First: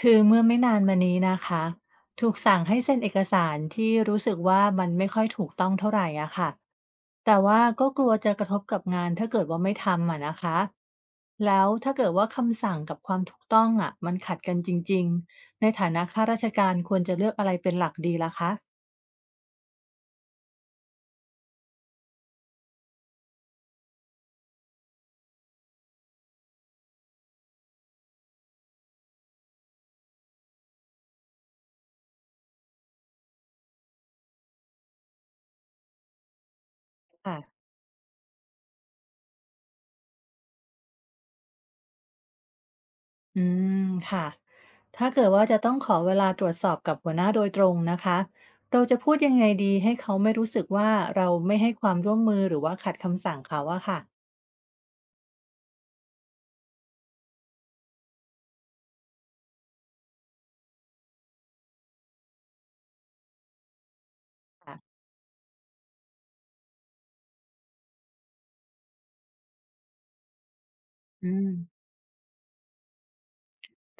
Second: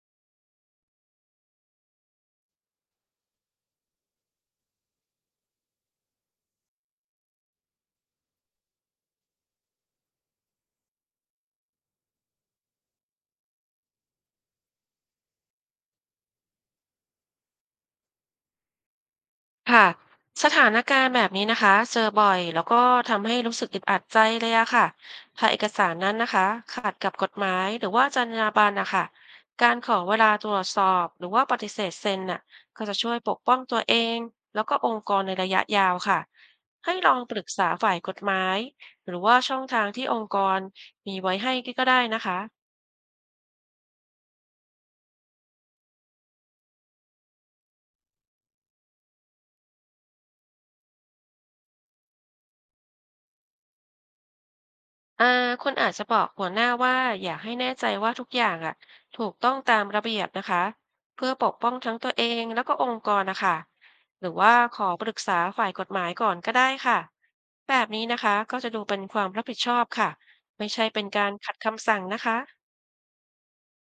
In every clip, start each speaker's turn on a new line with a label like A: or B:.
A: คือเมื่อไม่นานมานี้นะคะถูกสั่งให้เซ็นเอกสารที่รู้สึกว่ามันไม่ค่อยถูกต้องเท่าไหร่อะค่ะแต่ว่าก็กลัวจะกระทบกับงานถ้าเกิดว่าไม่ทำอะนะคะแล้วถ้าเกิดว่าคำสั่งกับความถูกต้องอะมันขัดกันจริงๆในฐานะข้าราชการควรจะเลือกอะไรเป็นหลักดีล่ะคะ
B: ค่ะสถานการณ์แบบนี้นะคะเจอบ่อยแล้วก็ทำให้รู้สึกอึดอัดใจเลยอะค่ะถ้าเอกสารนั้นนะคะขัดกับกฎหมายหรือว่าจรรยาบรรณนะคะการขอเวลาตรวจสอบหรือว่าปฏิเสธเซ็นน่ะก็จะช่วยปกป้องตัวเองแล้วก็องค์กรในระยะยาวค่ะให้ลองป
A: ค่ะ
B: รึกษาฝ่ายกฎหมายหรือว่าช่องทางที่องค์กรมีไว้ให้ก็ได้นะคะ
A: อืมค่ะถ้าเกิดว่าจะต้องขอเวลาตรวจสอบกับหัวหน้าโดยตรงนะคะเราจะพูดยังไงดีให้เขาไม่รู้สึกว่าเราไม่ให้ความร่วมมือหรือว่าขัดคำสั่งเขาอะค่ะ
B: อ่าคุณอาจจะบอกหัวหน้าว่าอยากให้แน่ใจว่าทุกอย่างอ่ะถูกต้องตามระเบียบนะคะเพื่อปกป้องทั้งตัวเองแล้วก็องค์กรนะคะหรือว่าขอปรึกษาฝ่ายกฎหมายก่อนก็ได้ค่ะแบบนี้นะคะก็จะดูเป็นความรับผิดชอบค่ะไม่ใช่เป็นกา
A: อื
B: ร
A: ม
B: ขัดคำสั่งนะคะ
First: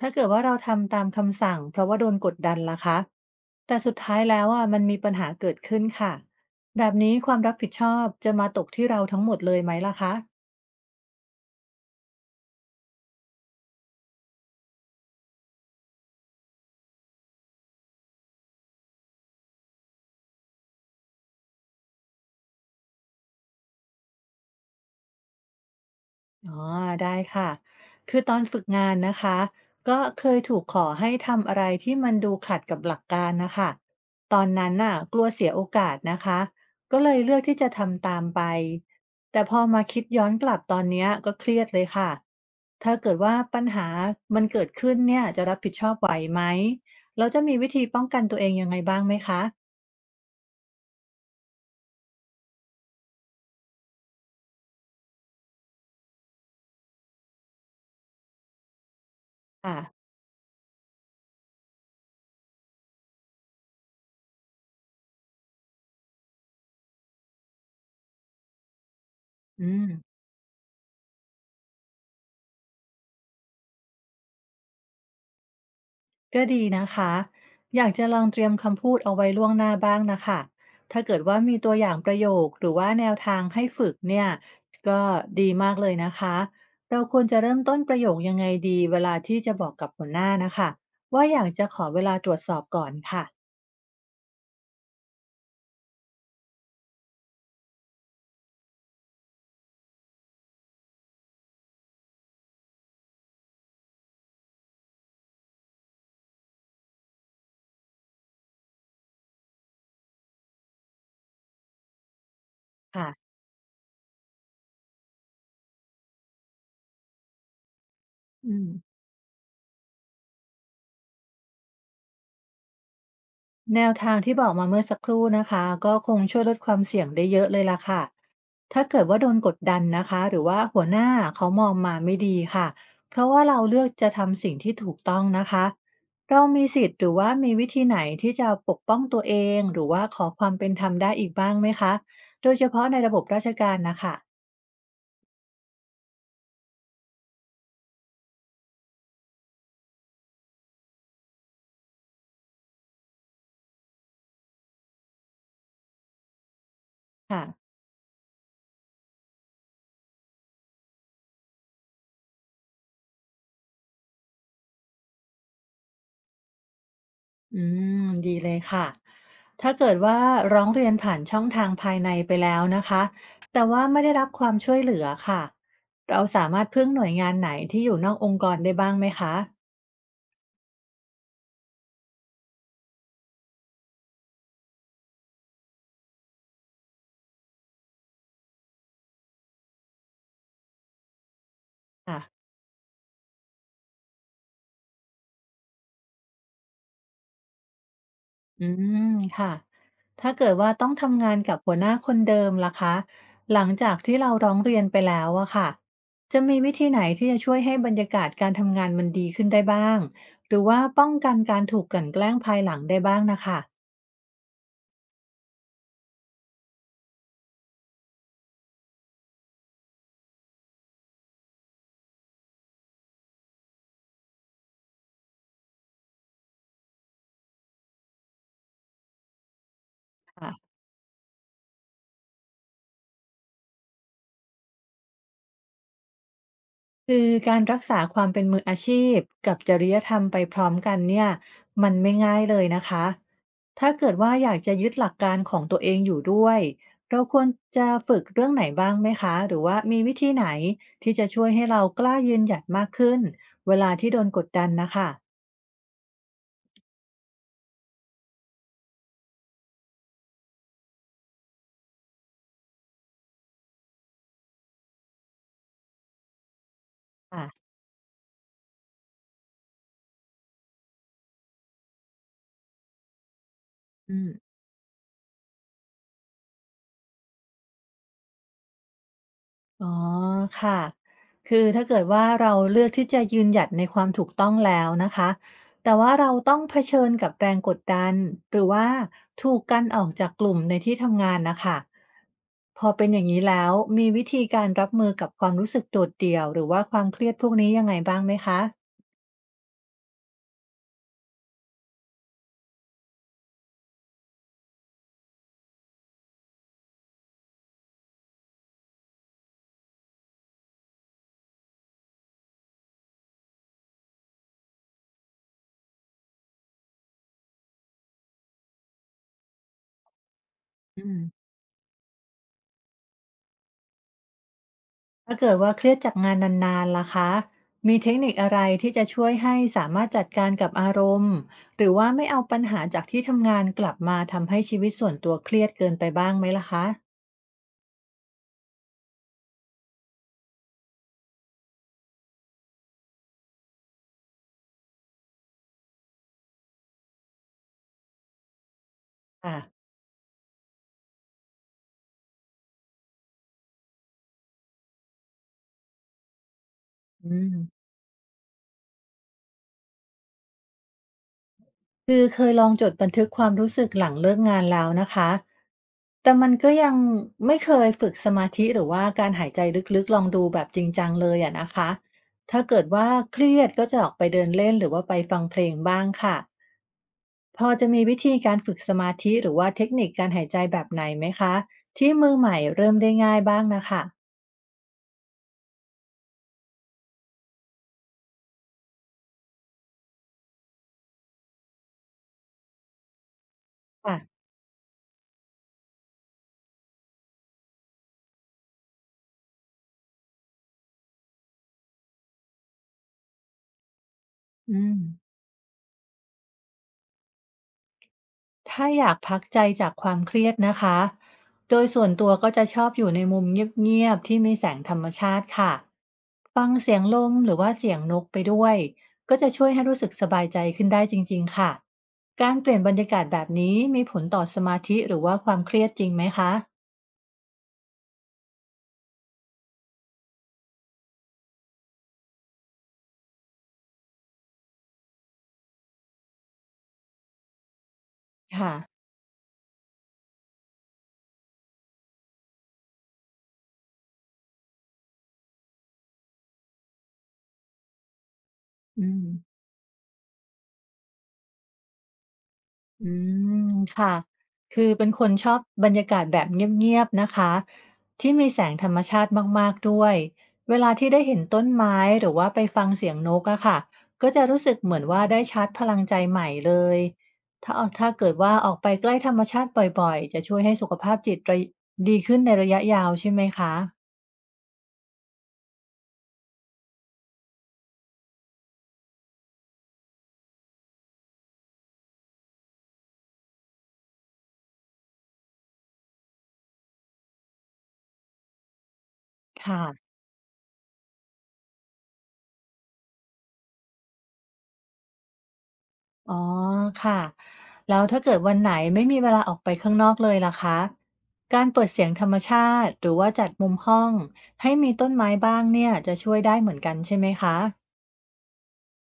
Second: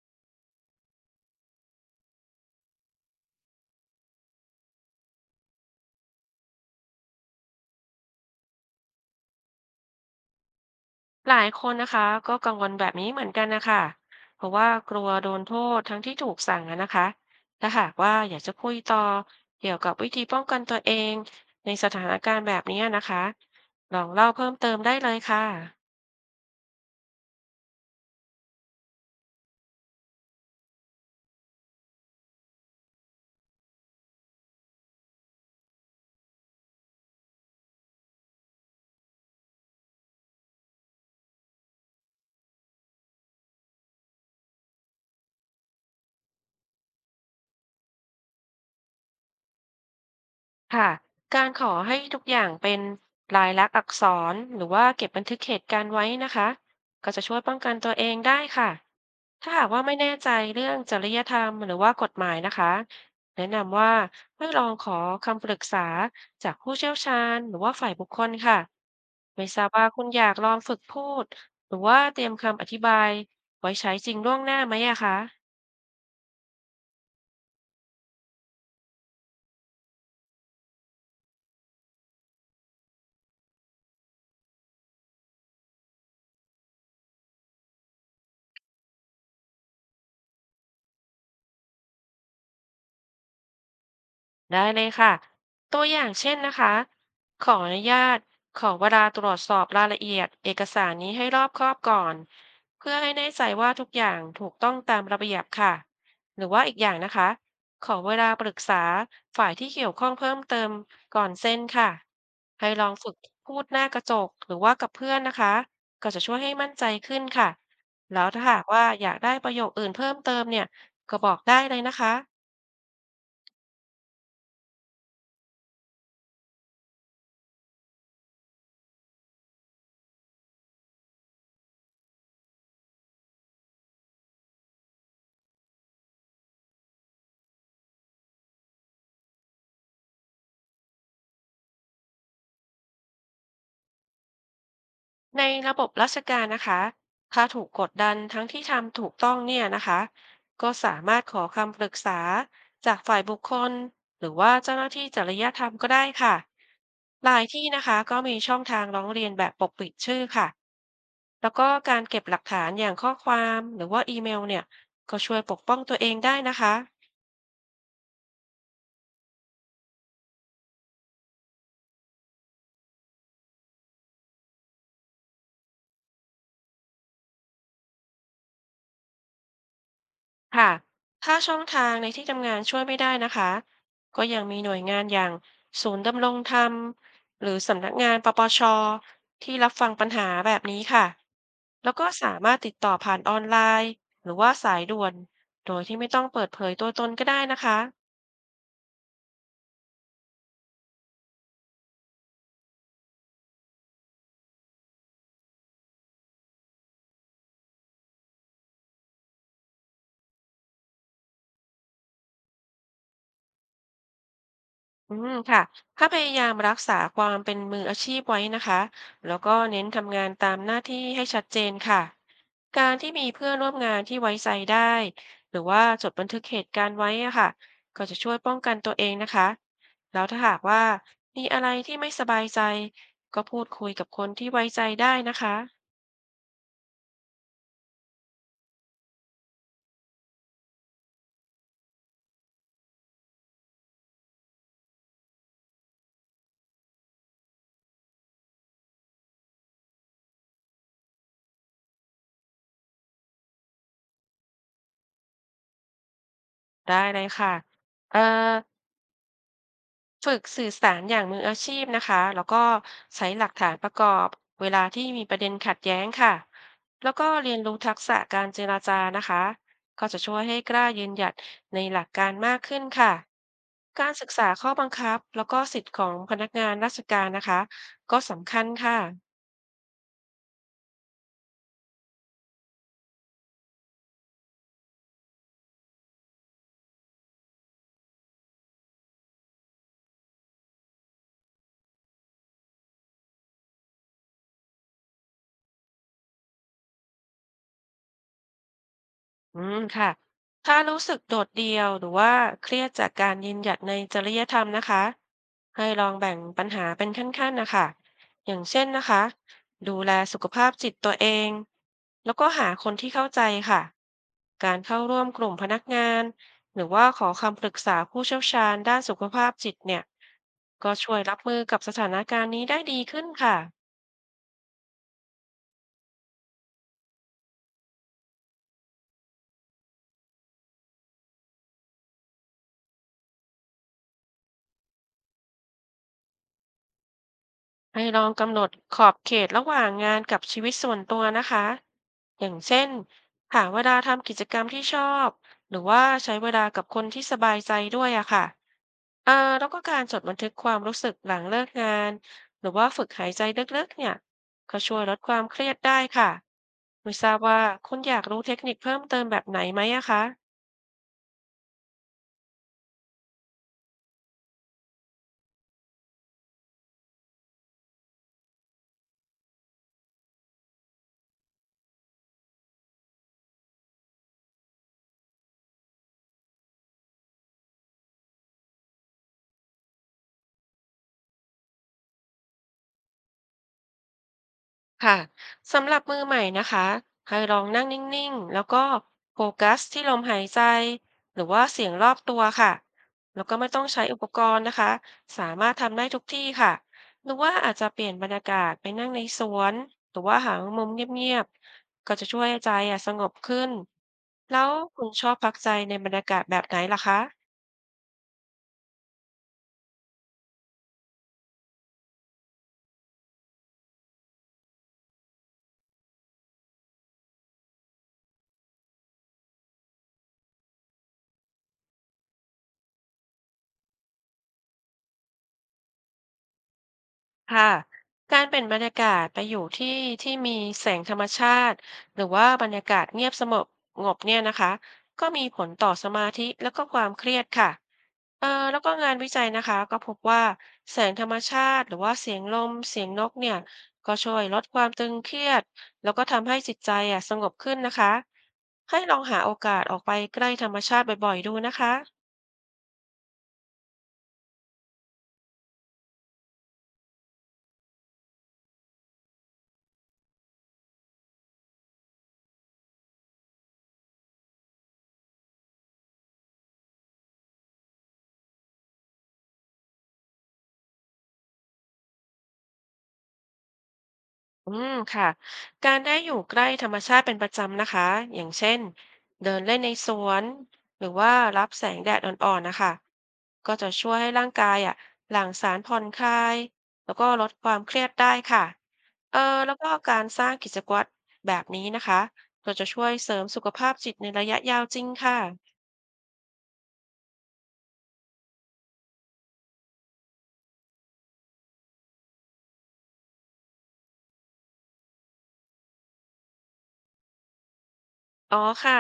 A: ถ้าเกิดว่าเราทำตามคำสั่งเพราะว่าโดนกดดันล่ะคะแต่สุดท้ายแล้วอะมันมีปัญหาเกิดขึ้นค่ะแบบนี้ความรับผิดชอบจะมาตกที่เราทั้งหมดเลยไหมล่ะคะ
B: หลายคนนะคะก็กังวลแบบนี้เหมือนกันนะคะเพราะว่ากลัวโดนโทษทั้งที่ถูกสั่งอะนะคะถ้าหากว่าอยากจะคุยต่อเกี่ยวกับวิธีป้องกันตัวเองในสถานการณ์แบบนี้นะคะลองเล่าเพิ่มเติมได้เลยค่ะ
A: อ๋อได้ค่ะคือตอนฝึกงานนะคะก็เคยถูกขอให้ทำอะไรที่มันดูขัดกับหลักการนะคะตอนนั้นน่ะกลัวเสียโอกาสนะคะก็เลยเลือกที่จะทำตามไปแต่พอมาคิดย้อนกลับตอนเนี้ยก็เครียดเลยค่ะถ้าเกิดว่าปัญหามันเกิดขึ้นเนี่ยจะรับผิดชอบไหวไหมเราจะมีวิธีป้องกันตัวเองยังไงบ้างไหมคะ
B: ค่ะการขอให้ทุกอย่างเป็นลายลักษณ์อักษรหรือว่าเก็บบันทึกเหตุการณ์ไว้นะคะก็จะช่วยป้องกันตัวเองได้ค่ะ ถ้าหาก
A: ค่ะ
B: ว่าไม่แน่ใจเรื่องจริยธรรมหรือว่ากฎหมายนะคะแนะนำว่าให้ลองขอคำปรึกษาจากผู้เชี่ยวชาญหรือว่าฝ่ายบุคคลค่ะไม่ทราบ
A: อื
B: ว่า
A: ม
B: คุณอยากลองฝึกพูดหรือว่าเตรียมคำอธิบายไว้ใช้จริงล่วงหน้าไหมอะคะ
A: ก็ดีนะคะ อยากจะลองเตรียมคำพูดเอาไว้ล่วงหน้าบ้างนะคะ ถ้าเกิดว่ามีตัวอย่างประโยคหรือว่าแนวทางให้ฝึกเนี่ยก็ดีมากเลยนะคะ เราควรจะเริ่มต้นประโยคยังไงดีเวลาที่จะบอกกับหัวหน้านะคะว่าอยากจะขอเวลาตรวจสอบก่อนค่ะ
B: ได้เลยค่ะตัวอย่างเช่นนะคะขออนุญาตขอเวลาตรวจสอบรายละเอียดเอกสารนี้ให้รอบคอบก่อนเพื่อให้แน่ใจว่าทุกอย่างถูกต้องตามระเบียบค่ะ หรือว่าอีกอย่างนะคะขอเวลาปรึกษาฝ่ายที่เกี่ยวข้องเพิ่มเติมก่อนเซ็นค่ะ ให้ลอง
A: ค่ะ
B: ฝึกพูดหน้ากระจกหรือว่ากับเพื่อนนะคะก็จะช่วยให้มั่นใจขึ้นค่ะ แล้วถ้า
A: อื
B: หาก
A: ม
B: ว่าอยากได้ประโยคอื่นเพิ่มเติมเนี่ยก็บอกได้เลยนะคะ
A: แนวทางที่บอกมาเมื่อสักครู่นะคะก็คงช่วยลดความเสี่ยงได้เยอะเลยล่ะค่ะถ้าเกิดว่าโดนกดดันนะคะหรือว่าหัวหน้าเขามองมาไม่ดีค่ะเพราะว่าเราเลือกจะทำสิ่งที่ถูกต้องนะคะเรามีสิทธิ์หรือว่ามีวิธีไหนที่จะปกป้องตัวเองหรือว่าขอความเป็นธรรมได้อีกบ้างไหมคะโดยเฉพาะในระบบราชการนะคะ
B: ในระบบราชการนะคะ ถ้าถูกกดดันทั้งที่ทำถูกต้องเนี่ยนะคะ ก็สามารถขอคำปรึกษาจากฝ่ายบุคคลหรือว่าเจ้าหน้าที่จริยธรรมก็ได้ค่ะหลาย
A: ค่ะ
B: ที่นะคะก็มีช่องทางร้องเรียนแบบปกปิดชื่อค่ะ แล้วก็การเก็บหลักฐานอย่างข้อความหรือว่าอีเมลเนี่ย ก็ช่วยปกป้องตัวเองได้นะคะ
A: อืมดีเลยค่ะ ถ้าเกิดว่าร้องเรียนผ่านช่องทางภายในไปแล้วนะคะแต่ว่าไม่ได้รับความช่วยเหลือค่ะ เราสามารถพึ่งหน่วยงานไหนที่อยู่นอกองค์กรได้บ้างไหมคะ
B: ค่ะถ้าช่องทางในที่ทำงานช่วยไม่ได้นะคะ ก็ยังมีหน่วยงานอย่างศูนย์ดำรงธรรมหรือสำนักงานปปชที่รับฟังปัญหาแบบนี้ค่ะ แล้วก็สา
A: ค่ะ
B: มารถติดต่อผ่านออนไลน์หรือว่าสายด่วนโดยที่ไม่ต้องเปิดเผยตัวตนก็ได้นะคะ
A: อืมค่ะถ้าเกิดว่าต้องทำงานกับหัวหน้าคนเดิมล่ะคะ หลังจากที่เราร้องเรียนไปแล้วอะค่ะจะมีวิธีไหนที่จะช่วยให้บรรยากาศการทำงานมันดีขึ้นได้บ้าง หรือว่าป้องกันการถูกกลั่นแกล้งภายหลังได้บ้างนะคะ
B: อืมค่ะถ้าพยายามรักษาความเป็นมืออาชีพไว้นะคะ แล้วก็เน้นทำงานตามหน้าที่ให้ชัดเจนค่ะ การที่มีเพื่อนร่วมงานที่ไว้ใจได้ หรือว่าจดบันทึกเหตุการณ์ไว้อะค่ะก็จะช่วยป้องกันตัวเองนะคะ แล้วถ้าหากว่ามีอะไรที่ไม่สบายใจ ก็พูดคุยกับคนที่ไว้ใจได้นะคะ
A: คือการรักษาความเป็นมืออาชีพกับจริยธรรมไปพร้อมกันเนี่ยมันไม่ง่ายเลยนะคะถ้าเกิดว่าอยากจะยึดหลักการของตัวเองอยู่ด้วยเราควรจะฝึกเรื่องไหนบ้างไหมคะหรือว่ามีวิธีไหนที่จะช่วยให้เรากล้ายืนหยัดมากขึ้นเวลาที่โดนกดดันนะคะ
B: ได้เลยค่ะเอ่อ ฝึกสื่อสารอย่างมืออาชีพนะคะ แล้วก็ใช้หลักฐานประกอบเวลาที่มีประเด็นขัดแย้งค่ะ แล้วก็เรียน
A: อ่ะ
B: รู้ทักษะการเจรจานะคะ ก็จะช่วยให้กล้ายืนหยัดในหลักการมากขึ้นค่ะ การ
A: อื
B: ศึ
A: ม
B: กษาข้อบังคับแล้วก็สิทธิ์ของพนักงานราชการนะคะก็สำคัญค่ะ
A: อ๋อค่ะคือถ้าเกิดว่าเราเลือกที่จะยืนหยัดในความถูกต้องแล้วนะคะแต่ว่าเราต้องเผชิญกับแรงกดดันหรือว่าถูกกันออกจากกลุ่มในที่ทำงานนะคะพอเป็นอย่างนี้แล้วมีวิธีการรับมือกับความรู้สึกโดดเดี่ยวหรือว่าความเครียดพวกนี้ยังไงบ้างไหมคะ
B: อืมค่ะ ถ้ารู้สึกโดดเดี่ยวหรือว่าเครียดจากการยืนหยัดในจริยธรรมนะคะ ให้ลองแบ่งปัญหาเป็นขั้นๆนะคะ อย่างเช่นนะคะ ดูแลสุขภาพจิตตัวเอง แล้วก็หาคนที่เข้าใจค่ะ การเข้าร่วมกลุ่มพนักงาน หรือว่าขอคำปรึกษาผู้เชี่ยวชาญด้านสุขภาพจิตเนี่ย ก็ช่วยรับมือกับสถานการณ์นี้ได้ดีขึ้นค่ะ
A: ถ้าเกิดว่าเครียดจากงานนานๆล่ะคะมีเทคนิคอะไรที่จะช่วยให้สามารถจัดการกับอารมณ์หรือว่าไม่เอาปัญหาจากที่ทำงานกลับมาทำให้ชีวิตส่วนตัวเครียดเกินไปบ้างไหมล่ะคะ
B: ให้ลองกำหนดขอบเขตระหว่างงานกับชีวิตส่วนตัวนะคะอย่างเช่นหาเวลาทำกิจกรรมที่ชอบหรือว่าใช้เวลากับคนที่สบายใจด้วยอะค่ะเอ่อ
A: ค่ะ
B: แล้วก็การจดบันทึกความรู้สึกหลังเลิกงานหรือว่าฝึกหายใจลึกๆเนี่ยก็ช่วยลดความเครียดได้ค่ะไม่ทรา
A: อื
B: บ
A: ม
B: ว่าคุณอยากรู้เทคนิคเพิ่มเติมแบบไหนไหมอะคะ
A: คือเคยลองจดบันทึกความรู้สึกหลังเลิกงานแล้วนะคะแต่มันก็ยังไม่เคยฝึกสมาธิหรือว่าการหายใจลึกๆลองดูแบบจริงจังเลยอะนะคะถ้าเกิดว่าเครียดก็จะออกไปเดินเล่นหรือว่าไปฟังเพลงบ้างค่ะ พอจะมีวิธีการฝึกสมาธิหรือว่าเทคนิคการหายใจแบบไหนไหมคะที่มือใหม่เริ่มได้ง่ายบ้างนะคะ
B: ค่ะสำหรับมือใหม่นะคะให้ลองนั่งนิ่งๆแล้วก็โฟกัสที่ลมหายใจหรือว่าเสียงรอบตัวค่ะแล้วก็ไม่ต้องใช้
A: ค่ะ
B: อุปกรณ์นะคะสามารถทำได้ทุกที่ค่ะหรือว่าอาจจะเปลี่ยนบรรยากาศไปนั่งในสวนหรือว่าหามุมเงียบๆก็จะช่วยให้ใจอะสงบขึ้นแล้ว
A: อืม
B: คุณชอบพักใจในบรรยากาศแบบไหนล่ะคะ
A: ถ้าอยากพักใจจากความเครียดนะคะโดยส่วนตัวก็จะชอบอยู่ในมุมเงียบๆที่มีแสงธรรมชาติค่ะฟังเสียงลมหรือว่าเสียงนกไปด้วยก็จะช่วยให้รู้สึกสบายใจขึ้นได้จริงๆค่ะการเปลี่ยนบรรยากาศแบบนี้มีผลต่อสมาธิหรือว่าความเครียดจริงไหมคะ
B: ค่ะการเปลี่ยนบรรยากาศไปอยู่ที่ที่มีแสงธรรมชาติหรือว่าบรรยากาศเงียบสงบเนี่ยนะคะก็มีผลต่อสมาธิแล้วก็ความเครียดค่ะ
A: ค่ะ
B: แล้วก็งานวิจัยนะคะก็พบว่าแสงธรรมชาติหรือว่าเสียงลมเสียงนกเนี่ยก็ช่วยลดความตึงเครียดแล้วก็ทำให้จิตใจอ่ะสงบขึ้นนะคะให้
A: อื
B: ลอง
A: ม
B: หาโอกาสออกไปใกล้ธรรมชาติบ่อยๆดูนะคะ
A: อืมค่ะ คือเป็นคนชอบบรรยากาศแบบเงียบๆนะคะที่มีแสงธรรมชาติมากๆด้วยเวลาที่ได้เห็นต้นไม้หรือว่าไปฟังเสียงนกอะค่ะก็จะรู้สึกเหมือนว่าได้ชาร์จพลังใจใหม่เลยถ้าถ้าเกิดว่าออกไปใกล้ธรรมชาติบ่อยๆจะช่วยให้สุขภาพจิตระดีขึ้นในระยะยาวใช่ไหมคะ
B: อืมค่ะการได้อยู่ใกล้ธรรมชาติเป็นประจำนะคะอย่างเช่นเดินเล่นในสวนหรือว่ารับแสงแดดอ่อนๆนะคะก็จะช่วยให้ร่างกายอ่ะหลั่งสารผ่อนคลายแล้วก็ลดความเครียดได้ค่ะเออแล้ว
A: ค่ะ
B: ก็การสร้างกิจวัตรแบบนี้นะคะก็จะช่วยเสริมสุขภาพจิตในระยะยาวจริงค่ะ
A: อ๋อค่ะแล้วถ้าเกิดวันไหนไม่มีเวลาออกไปข้างนอกเลยล่ะคะการเปิดเสียงธรรมชาติหรือว่าจัดมุมห้องให้มีต้นไม้บ้างเนี่ยจะช่วยได้เหมือนกันใช่ไหมคะ
B: อ๋อค่ะ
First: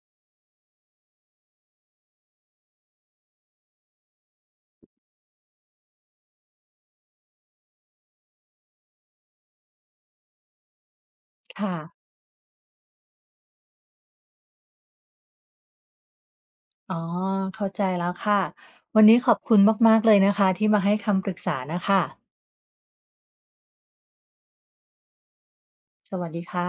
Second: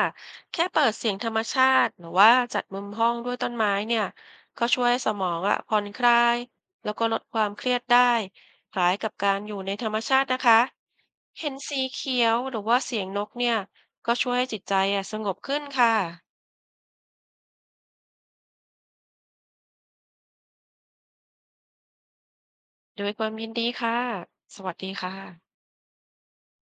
B: แค่เปิดเสียงธรรมชาติหรือว่าจัดมุมห้องด้วยต้นไม้เนี่ยก็ช่วยให้สมองอะผ่อนคลายแล้วก็ลดความเครียดได้คล้ายกับการอยู่ในธรรมชาตินะคะเห็น
A: ค่ะ
B: สีเขียวหรือว่าเสียงนกเนี่ยก็ช่วยให้จิตใจอะสงบขึ้นค่ะ
A: อ๋อเข้าใจแล้วค่ะวันนี้ขอบคุณมากๆเลยนะคะที่มาให้คำปรึกษานะคะ
B: ด้วยความยินดีค่ะสวัสดีค่ะ
A: สวัสดีค่ะ